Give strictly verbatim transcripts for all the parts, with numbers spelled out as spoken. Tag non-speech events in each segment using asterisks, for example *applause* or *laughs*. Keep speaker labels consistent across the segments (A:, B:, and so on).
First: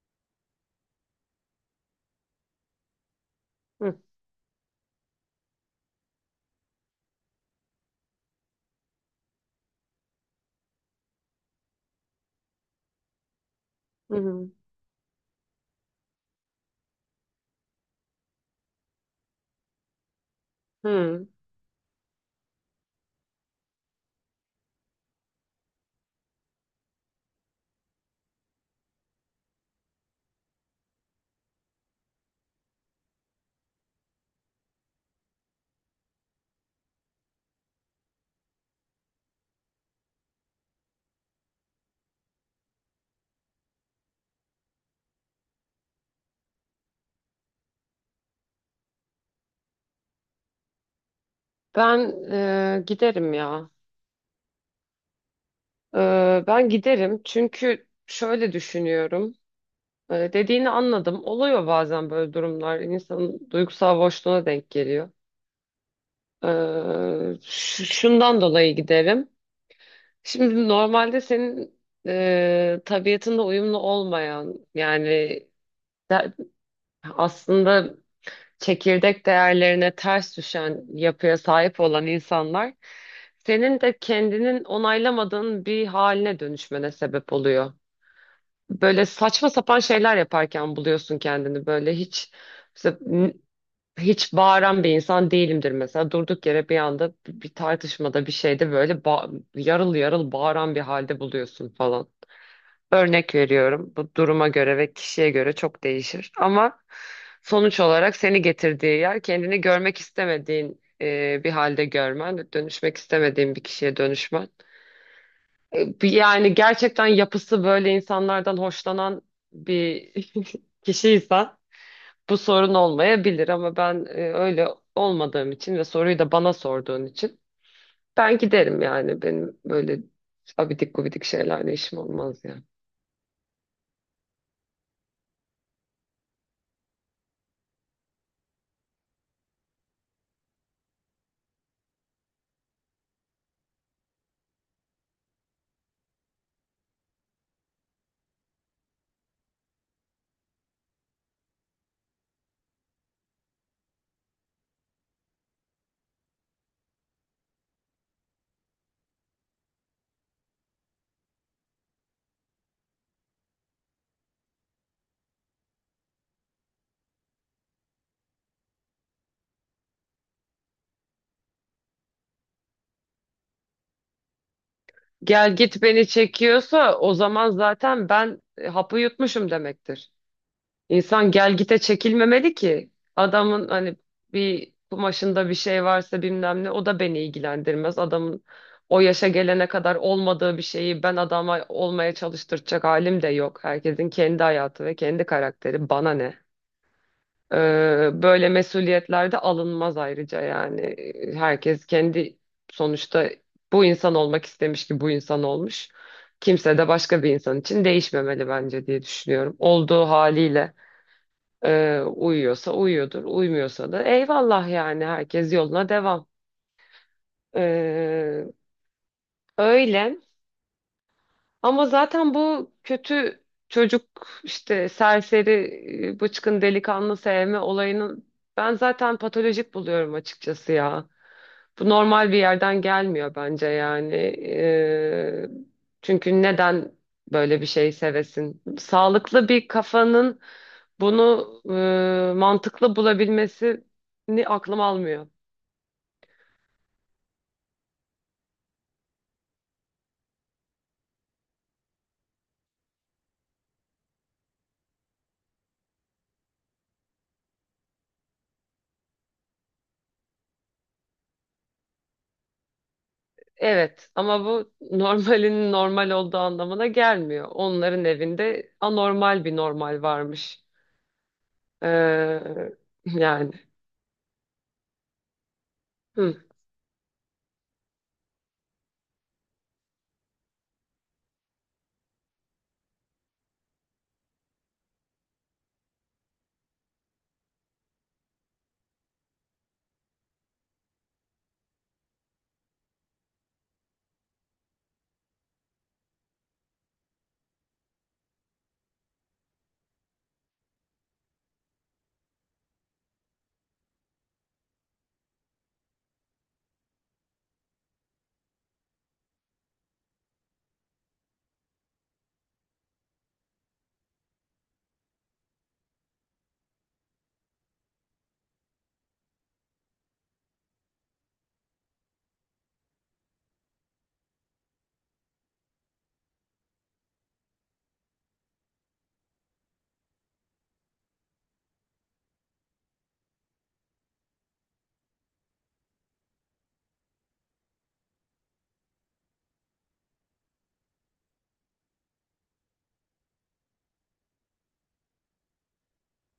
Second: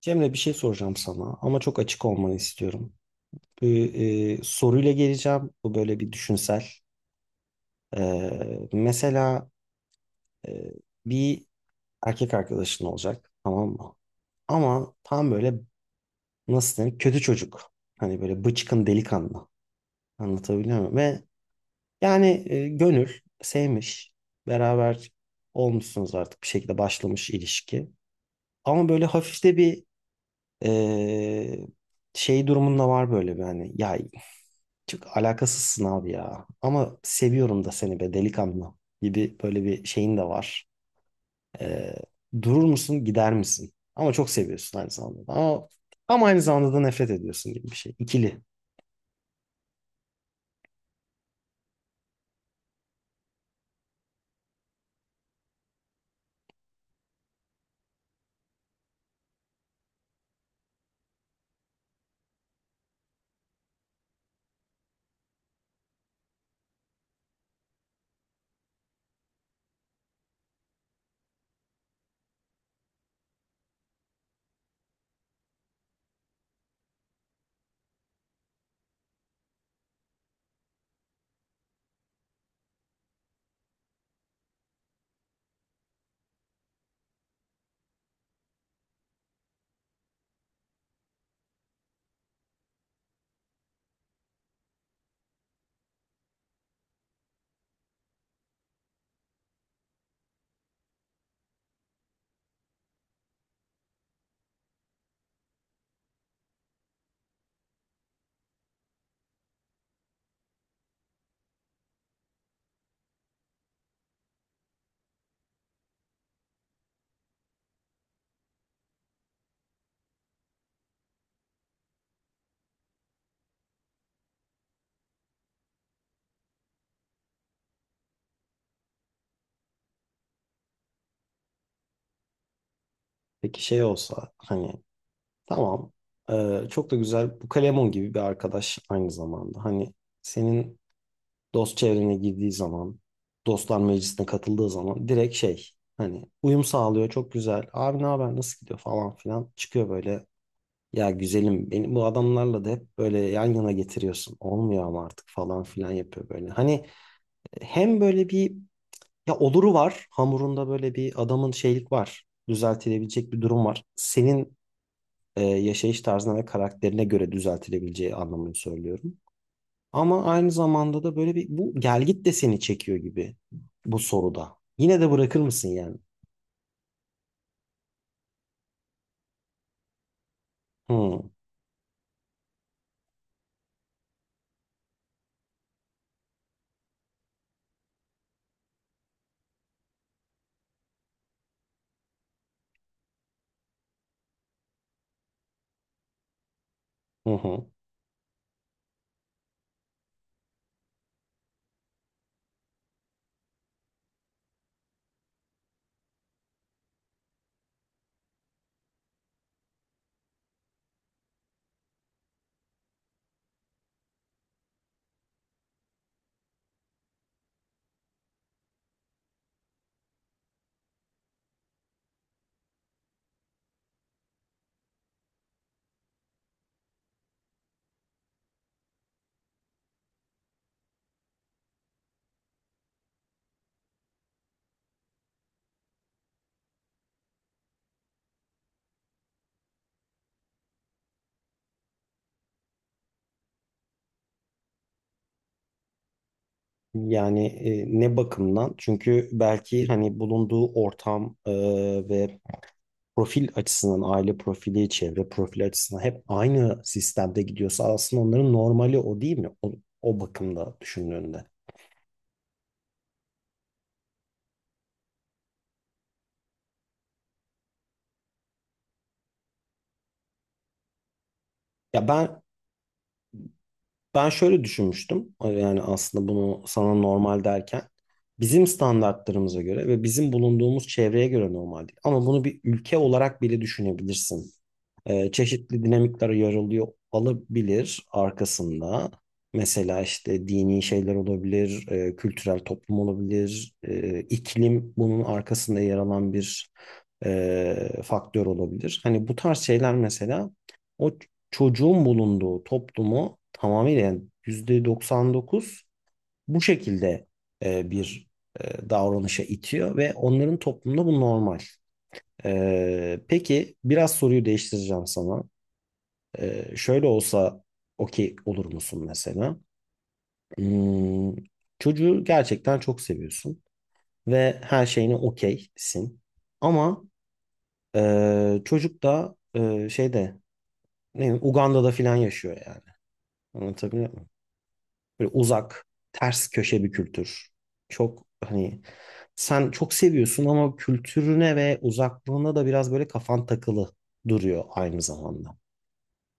A: Cemre bir şey soracağım sana ama çok açık olmanı istiyorum. Bu
B: Hı,
A: e, soruyla geleceğim. Bu böyle bir düşünsel. E, mesela e, bir erkek arkadaşın olacak, tamam mı?
B: hı, hı.
A: Ama tam böyle, nasıl denir, kötü çocuk. Hani böyle bıçkın delikanlı. Anlatabiliyor muyum? Ve
B: Hı.
A: yani e, gönül sevmiş. Beraber olmuşsunuz, artık bir şekilde başlamış ilişki. Ama böyle hafif de bir e, şey durumunda var, böyle bir hani, ya çok alakasızsın abi ya. Ama seviyorum da seni be delikanlı gibi böyle bir şeyin de var. Ee, Durur musun, gider misin? Ama çok seviyorsun aynı zamanda da. Ama, ama aynı zamanda da nefret ediyorsun gibi bir şey. İkili.
B: Ben e, giderim ya. E, ben giderim çünkü şöyle düşünüyorum. E, dediğini anladım. Oluyor bazen böyle durumlar. İnsanın duygusal boşluğuna denk geliyor. E, ş- şundan dolayı giderim. Şimdi normalde senin e, tabiatınla uyumlu olmayan yani de- aslında çekirdek değerlerine ters düşen yapıya sahip olan insanlar senin de kendinin onaylamadığın bir haline dönüşmene sebep oluyor. Böyle saçma sapan şeyler yaparken buluyorsun kendini böyle hiç mesela n- hiç bağıran bir insan değilimdir mesela durduk yere bir anda bir bir tartışmada bir şeyde böyle ba- yarıl yarıl bağıran bir halde buluyorsun falan. Örnek veriyorum. Bu duruma göre ve kişiye göre çok değişir. Ama sonuç olarak seni getirdiği yer kendini görmek istemediğin e, bir halde görmen, dönüşmek istemediğin bir kişiye dönüşmen. E, bir- yani gerçekten yapısı böyle insanlardan hoşlanan bir *laughs* kişiysen bu sorun olmayabilir ama ben e, öyle olmadığım için ve soruyu da bana sorduğun için ben giderim yani. Benim böyle abidik gubidik şeylerle işim olmaz yani.
A: Peki şey olsa, hani tamam, ee, çok da güzel bu Kalemon gibi bir arkadaş aynı zamanda. Hani senin dost çevrene girdiği zaman, dostlar meclisine katıldığı zaman direkt şey, hani uyum sağlıyor çok güzel. Abi ne haber, nasıl gidiyor falan filan çıkıyor böyle. Ya güzelim, beni bu adamlarla da hep böyle yan yana getiriyorsun. Olmuyor ama artık falan filan yapıyor böyle. Hani e, hem böyle bir, ya oluru var. Hamurunda böyle bir adamın şeylik var. Düzeltilebilecek bir durum var. Senin e, yaşayış tarzına ve karakterine göre düzeltilebileceği anlamını söylüyorum. Ama aynı zamanda da böyle bir, bu gelgit de seni çekiyor gibi bu soruda. Yine de bırakır
B: Gel
A: mısın
B: git
A: yani?
B: beni çekiyorsa o zaman zaten ben e, hapı yutmuşum demektir.
A: Hı
B: İnsan gel gite çekilmemeli ki. Adamın hani bir kumaşında bir şey varsa bilmem ne o da beni ilgilendirmez. Adamın o yaşa gelene kadar olmadığı bir şeyi ben adama olmaya çalıştıracak halim de yok. Herkesin kendi hayatı ve kendi karakteri. Bana ne?
A: hı. Hı.
B: Ee, böyle mesuliyetler de alınmaz ayrıca yani. Herkes kendi sonuçta bu insan olmak istemiş ki bu insan olmuş. Kimse de başka bir insan için değişmemeli bence diye düşünüyorum. Olduğu haliyle e, uyuyorsa uyuyordur, uymuyorsa da eyvallah yani herkes yoluna devam. Ee, öyle ama zaten bu kötü çocuk işte serseri e, bıçkın delikanlı sevme olayını ben zaten patolojik buluyorum açıkçası ya. Bu normal bir yerden gelmiyor bence yani. Ee, çünkü neden böyle bir şey sevesin? Sağlıklı bir kafanın bunu e, mantıklı bulabilmesini aklım almıyor.
A: Yani e, ne bakımdan? Çünkü belki hani bulunduğu ortam e, ve profil açısından, aile profili, çevre profili açısından hep aynı sistemde gidiyorsa aslında onların normali o değil mi? O, o bakımda düşündüğünde.
B: Evet ama bu *laughs* normalin normal olduğu anlamına gelmiyor. Onların evinde anormal bir normal varmış.
A: Ya ben,
B: Ee, yani.
A: ben şöyle düşünmüştüm. e, Yani aslında
B: Hı.
A: bunu sana normal derken bizim standartlarımıza göre ve bizim bulunduğumuz çevreye göre normal değil. Ama bunu bir ülke olarak bile düşünebilirsin. Ee, çeşitli dinamikler yarılıyor olabilir arkasında. Mesela işte dini şeyler olabilir, e, kültürel toplum olabilir, e, iklim bunun arkasında yer alan bir e, faktör olabilir. Hani bu tarz şeyler mesela o çocuğun bulunduğu toplumu tamamıyla, yani yüzde doksan dokuz bu şekilde e, bir e, davranışa itiyor ve onların toplumunda bu normal. E, peki biraz soruyu değiştireceğim sana. E, şöyle olsa okey olur musun mesela? Hmm, çocuğu gerçekten çok seviyorsun ve her şeyine okeysin. Ama e, çocuk da e, şeyde, ne bileyim, Uganda'da filan yaşıyor yani. Anlatabiliyor muyum? Böyle uzak, ters köşe bir kültür. Çok hani sen çok seviyorsun ama kültürüne ve uzaklığına da biraz böyle kafan takılı duruyor aynı zamanda.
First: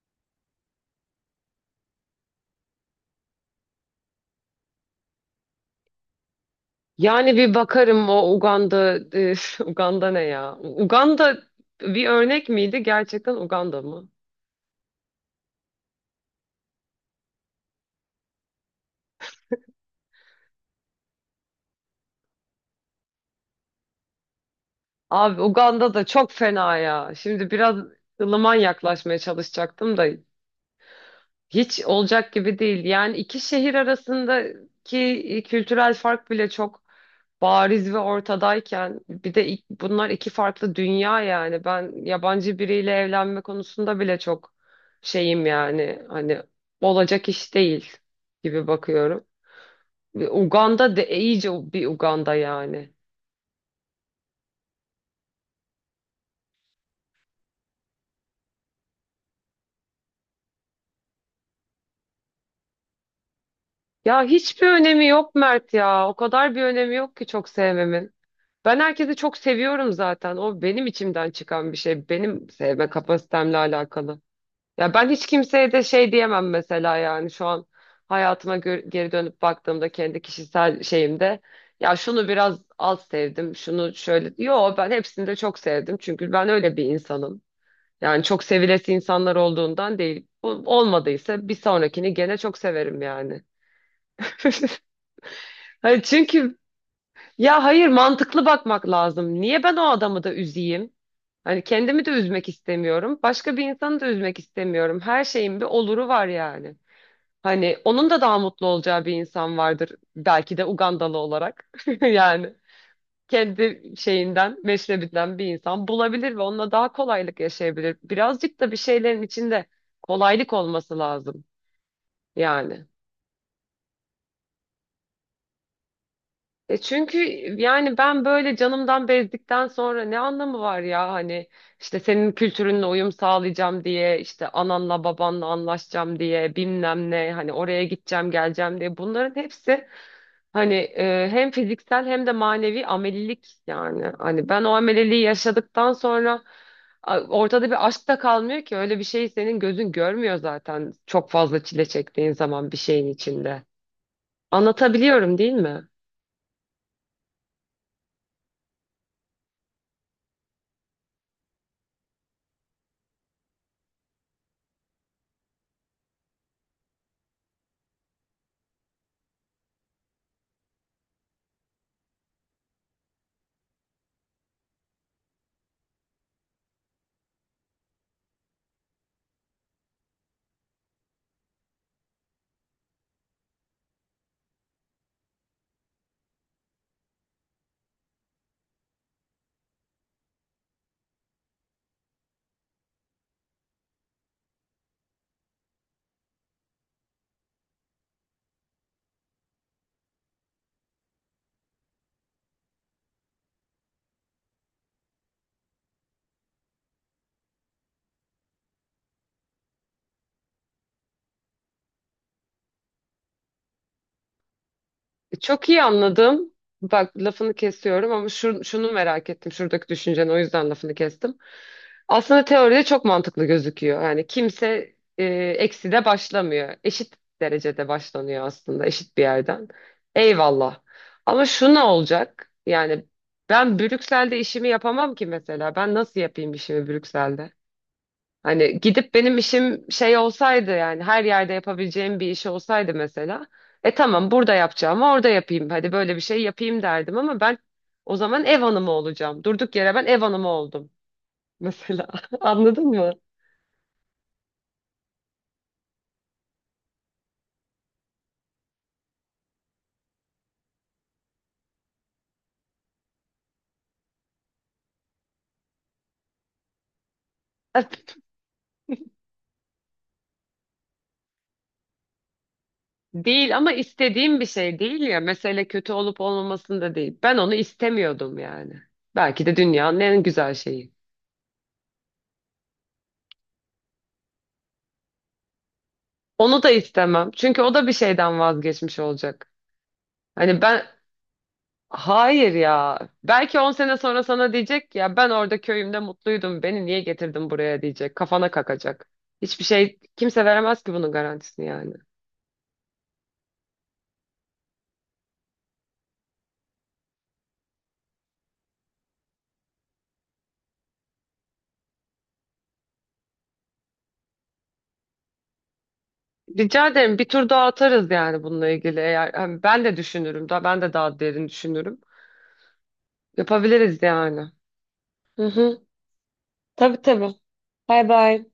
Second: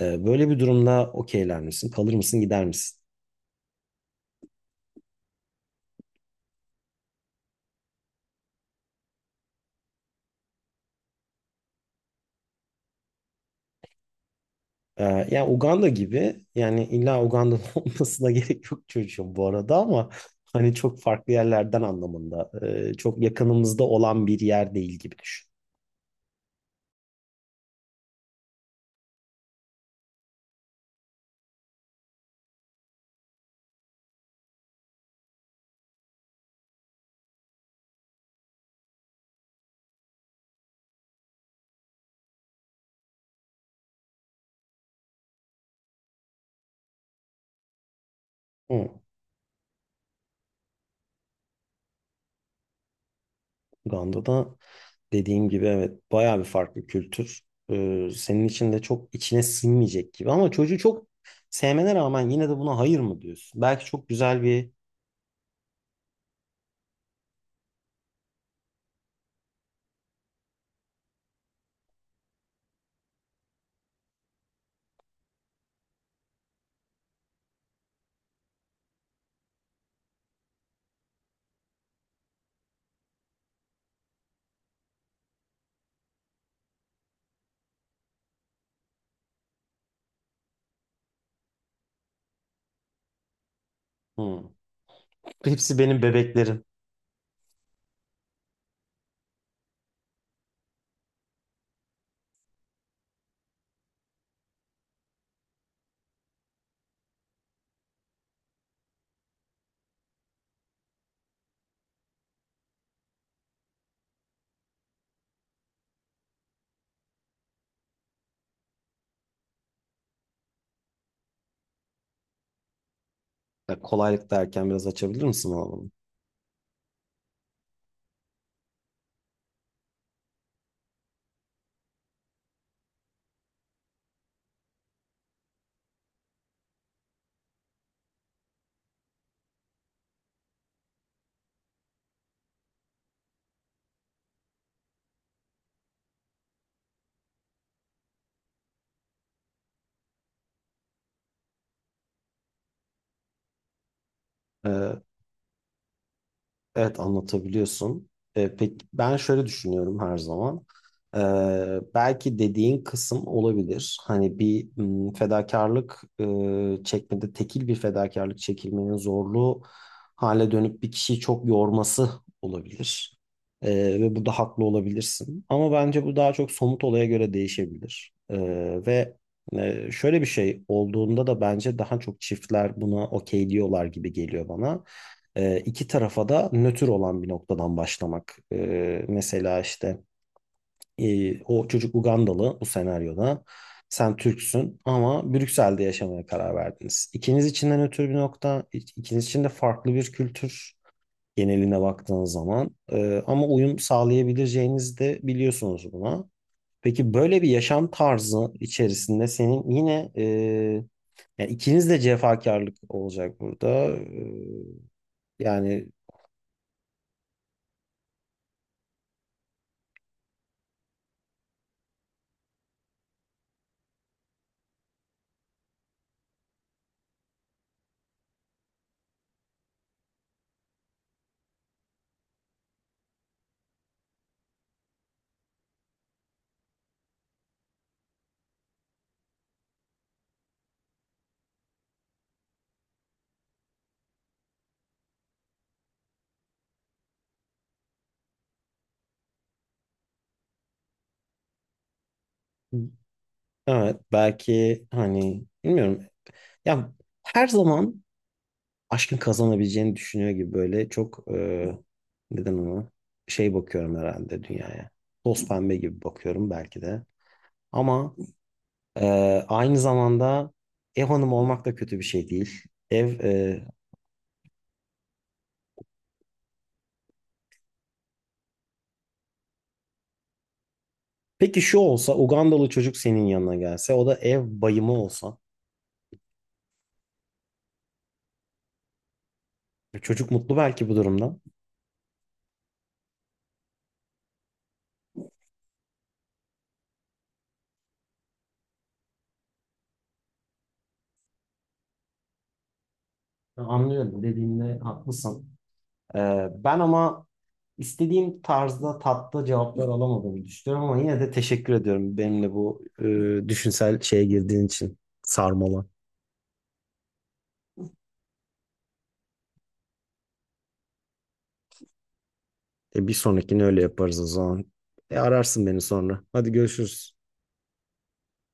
A: Ee, böyle bir durumda okeyler misin? Kalır mısın, gider misin?
B: Yani bir bakarım o Uganda, e, *laughs* Uganda ne ya? Uganda bir örnek miydi? Gerçekten Uganda mı?
A: Ee, Yani Uganda gibi, yani illa Uganda'nın *laughs* olmasına gerek yok çocuğum bu arada, ama hani çok farklı yerlerden anlamında. Ee, çok yakınımızda olan bir yer değil gibi
B: Abi
A: düşün.
B: Uganda da çok fena ya. Şimdi biraz ılıman yaklaşmaya çalışacaktım da hiç olacak gibi değil. Yani iki şehir arasındaki kültürel fark bile çok bariz ve ortadayken bir de ik- bunlar iki farklı dünya yani ben yabancı biriyle evlenme konusunda bile çok şeyim yani hani olacak iş değil gibi
A: Hı,
B: bakıyorum. Ve Uganda de iyice bir Uganda yani.
A: Uganda'da, dediğim gibi, evet bayağı bir farklı kültür. Ee, senin için de çok içine sinmeyecek gibi ama çocuğu çok sevmene rağmen yine de buna hayır mı diyorsun? Belki çok
B: Ya
A: güzel
B: hiçbir
A: bir.
B: önemi yok Mert ya. O kadar bir önemi yok ki çok sevmemin. Ben herkesi çok seviyorum zaten. O benim içimden çıkan bir şey. Benim sevme kapasitemle alakalı. Ya ben hiç kimseye de şey diyemem mesela yani şu an hayatıma gö- geri dönüp baktığımda kendi kişisel şeyimde ya şunu biraz az sevdim, şunu şöyle. Yo ben hepsini de çok sevdim çünkü ben öyle bir insanım. Yani çok sevilesi insanlar olduğundan değil. Bu olmadıysa bir sonrakini gene çok severim yani.
A: Hmm.
B: *laughs*
A: Hepsi benim
B: Hani çünkü
A: bebeklerim.
B: ya hayır mantıklı bakmak lazım. Niye ben o adamı da üzeyim? Hani kendimi de üzmek istemiyorum. Başka bir insanı da üzmek istemiyorum. Her şeyin bir oluru var yani. Hani onun da daha mutlu olacağı bir insan vardır. Belki de Ugandalı olarak. *laughs* Yani kendi şeyinden, meşrebinden bir insan bulabilir ve onunla daha kolaylık yaşayabilir. Birazcık da bir şeylerin içinde kolaylık olması lazım yani.
A: Ya kolaylık derken biraz açabilir misin bana bunu?
B: E çünkü yani ben böyle canımdan bezdikten sonra ne anlamı var ya hani işte senin kültürünle uyum sağlayacağım diye işte ananla babanla anlaşacağım diye bilmem ne hani oraya gideceğim geleceğim diye bunların hepsi hani e, hem fiziksel hem de manevi amelilik yani hani ben o ameliliği yaşadıktan sonra a, ortada bir aşk da kalmıyor ki öyle bir şeyi senin gözün görmüyor zaten çok fazla çile çektiğin zaman bir şeyin içinde anlatabiliyorum değil mi?
A: Evet, anlatabiliyorsun. E, peki ben şöyle düşünüyorum her zaman. E, Belki dediğin kısım olabilir. Hani bir, m, fedakarlık e, çekmede, tekil bir fedakarlık çekilmenin zorluğu hale dönüp bir kişiyi çok yorması olabilir. E, Ve burada haklı olabilirsin. Ama bence bu daha çok somut olaya göre değişebilir. E, ve e, şöyle bir şey olduğunda da bence daha çok çiftler buna okey diyorlar gibi geliyor bana. E, iki tarafa da nötr olan bir noktadan başlamak. E, mesela işte e, o çocuk Ugandalı bu senaryoda. Sen Türksün ama Brüksel'de yaşamaya karar verdiniz. İkiniz için de nötr bir nokta, ikiniz için de farklı bir kültür geneline baktığınız zaman. E, ama uyum sağlayabileceğinizi de biliyorsunuz buna. Peki böyle bir yaşam tarzı içerisinde senin yine e, yani ikiniz de cefakarlık olacak burada. E,
B: Çok iyi
A: Yani
B: anladım. Bak lafını kesiyorum ama şu, şunu merak ettim. Şuradaki düşünceni o yüzden lafını kestim. Aslında teoride çok mantıklı gözüküyor. Yani kimse e, eksi de başlamıyor. Eşit derecede başlanıyor aslında eşit bir yerden. Eyvallah. Ama şu ne olacak? Yani ben Brüksel'de işimi yapamam ki mesela. Ben nasıl yapayım işimi Brüksel'de? Hani gidip benim işim şey olsaydı yani her yerde yapabileceğim bir iş olsaydı mesela. E tamam burada yapacağım orada yapayım. Hadi böyle bir şey yapayım derdim ama ben o zaman ev hanımı olacağım. Durduk yere ben ev hanımı oldum mesela. *laughs* Anladın mı?
A: evet, belki hani bilmiyorum. Ya her zaman aşkın kazanabileceğini düşünüyor gibi böyle çok e, neden ona şey bakıyorum herhalde dünyaya. Toz pembe gibi bakıyorum belki de. Ama e, aynı zamanda ev hanımı olmak da kötü bir şey değil. Ev
B: Değil
A: e,
B: ama istediğim bir şey değil ya. Mesele kötü olup olmamasında değil. Ben onu istemiyordum yani. Belki de dünyanın en güzel şeyi.
A: peki şu olsa, Ugandalı çocuk senin yanına gelse, o da ev bayımı olsa.
B: Onu da istemem. Çünkü o da bir şeyden vazgeçmiş olacak.
A: Çocuk mutlu
B: Hani ben.
A: belki bu durumdan.
B: Hayır ya. Belki on sene sonra sana diyecek ki, ya ben orada köyümde mutluydum. Beni niye getirdin buraya diyecek. Kafana kakacak. Hiçbir şey kimse veremez ki bunun garantisini yani.
A: Anlıyorum, dediğinde haklısın. Ee, ben ama istediğim tarzda tatlı cevaplar alamadığımı düşünüyorum ama yine de teşekkür ediyorum benimle bu e, düşünsel şeye girdiğin için, sarmala.
B: Rica ederim bir tur daha atarız yani bununla ilgili. Eğer hani ben de düşünürüm daha ben de daha derin düşünürüm.
A: E, bir sonrakini öyle
B: Yapabiliriz
A: yaparız o
B: yani.
A: zaman. E,
B: Hı
A: ararsın beni
B: hı.
A: sonra. Hadi
B: Tabii
A: görüşürüz.
B: tabii. Bay bay.